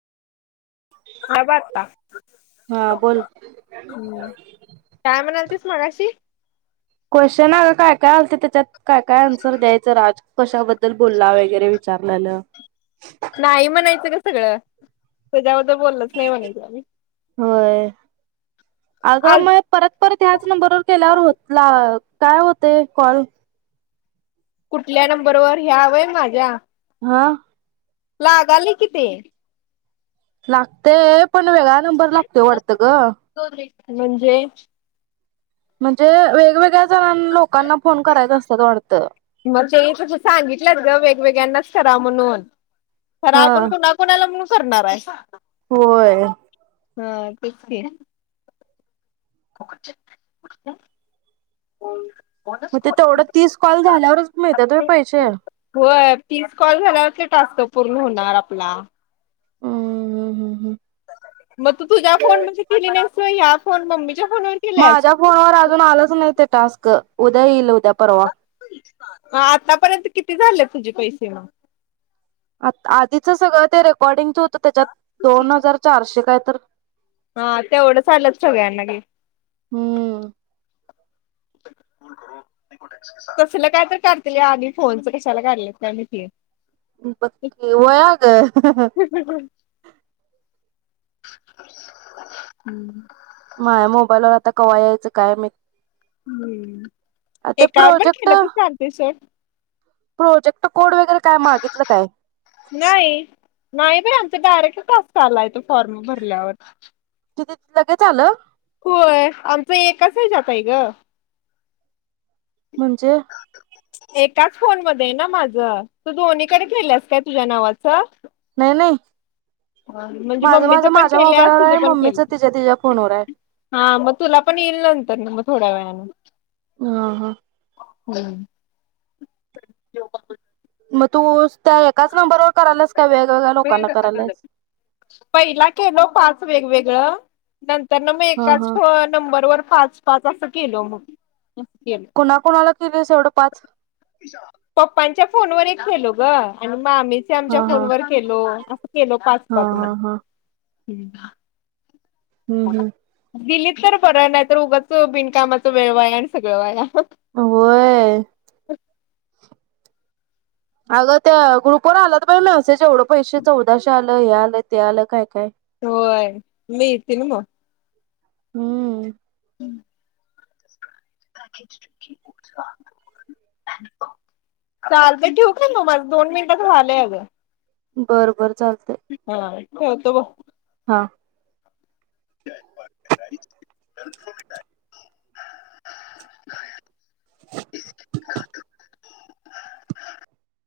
हा ब आता हा बोल काय म्हणालतीस मगाशी? क्वेशन आला काय काय हालते त्याच्यात? काय-काय आन्सर द्यायचं राज कशाबद्दल बोलला वगैरे विचारल्याला नाही म्हणायचं ग सगळं त्याच्यावर होय अगं आल म परत-परत ह्याच नंबरवर केल्यावर होत लाव काय होते कॉल कुठल्या नंबरवरर ह्या वंय माझा हां. लागाले किती लागतेय पण वेगळा नंबर लागतोय वाढतं ग. म्हणजे म्हणजे वे वेगवेगळ्या जणां लोकांना फोन करायचा असचं वाटतय. मग ते तसं सांगितलंच ग वेगवेगळ्यांनाच करा म्हणून खरा आपण कोणा-कोणाला मुस करणार आहे. होय. हा तेच की [inaudible] मग ते तेवढं तीस कॉल झाल्यावरच मिळतात होय पैसे होय तीच कॉल झाल्यावरती टासतो पूर्ण होणार आपला. हम्म हम्म हम्म. मग तू तुझ्या फोन म्हणजे केली नाहीस सो या फोन मम्मी माझ्या फोनवर अजून आलंच नाही स् उदल उद पररवा ह आतापर्यंत किती झाले तुझे पैसे मग आधीचं सगळं ते र पडिंगच होतं त्याच्यात दोन हजार चारशे काय तर हा तेवढं चालंच ठवयाना क हम्म तसला काय तर काढतील या आधी फोनच कशाला काढलेत त्या म त पकी वया ग हम् माय मोबाईलवर आता कवा्हा यायचं काय मी हम्म ते एकावर बण प्रोजेक्ट खेळतच आमचे सोण प्रोजेक्ट कोड वगैरे काय मागितलं काय नाही नाही बर आम ारेक्ट तास चालायो फॉर्म भरल्यावर तिथ त लगेच आलं होय आमचं एकच आहे जातय ग म्हणजे एकाच फोन मध्ये ना माझ तू दोन्हीकडे गेल्यास काय तुझ्या नावाचं नाही नाही म्हणजे माझं मम्मीच माझं पण माझ्या केलं मोबाईलवर आहे तुझ पण मम्मीच केलं तिच्या तिच्या फोनवर आहे हा मग तुला पण येईल नंतर ना मग थोड्या व्यान ह हा हम् मग तो लोकांना करायलास पहिला केलं पाच वेगवेगळं नंत तर मग हा एकाच हा नंबरवर पाच पाच असं केल मग मले त दिवस एवढं पाच पप्पांच्या फोनवररच केलो ग आणि म आम्हीच आमच्या हा हा फोन वर केलो अस केलो पाच हा पाच म हा हा ठी हम्म हम्म दिलीप तरर बरं नाही तर उगाच बिनकामाचं वेळ वाया आणि सगळं वया होय अगं त्या ग्रुपवर आला तर बाई मी असे एवढं पैसे चौदाशे आलं हे आलं ते आलं काय काय होय मी येते ना मग हम्म चाल तर ठेऊ के तो मग दोन मिनटात झालंय अगं बर बर चाल हो तो ब हा [inaudible] [inaudible] [inaudible]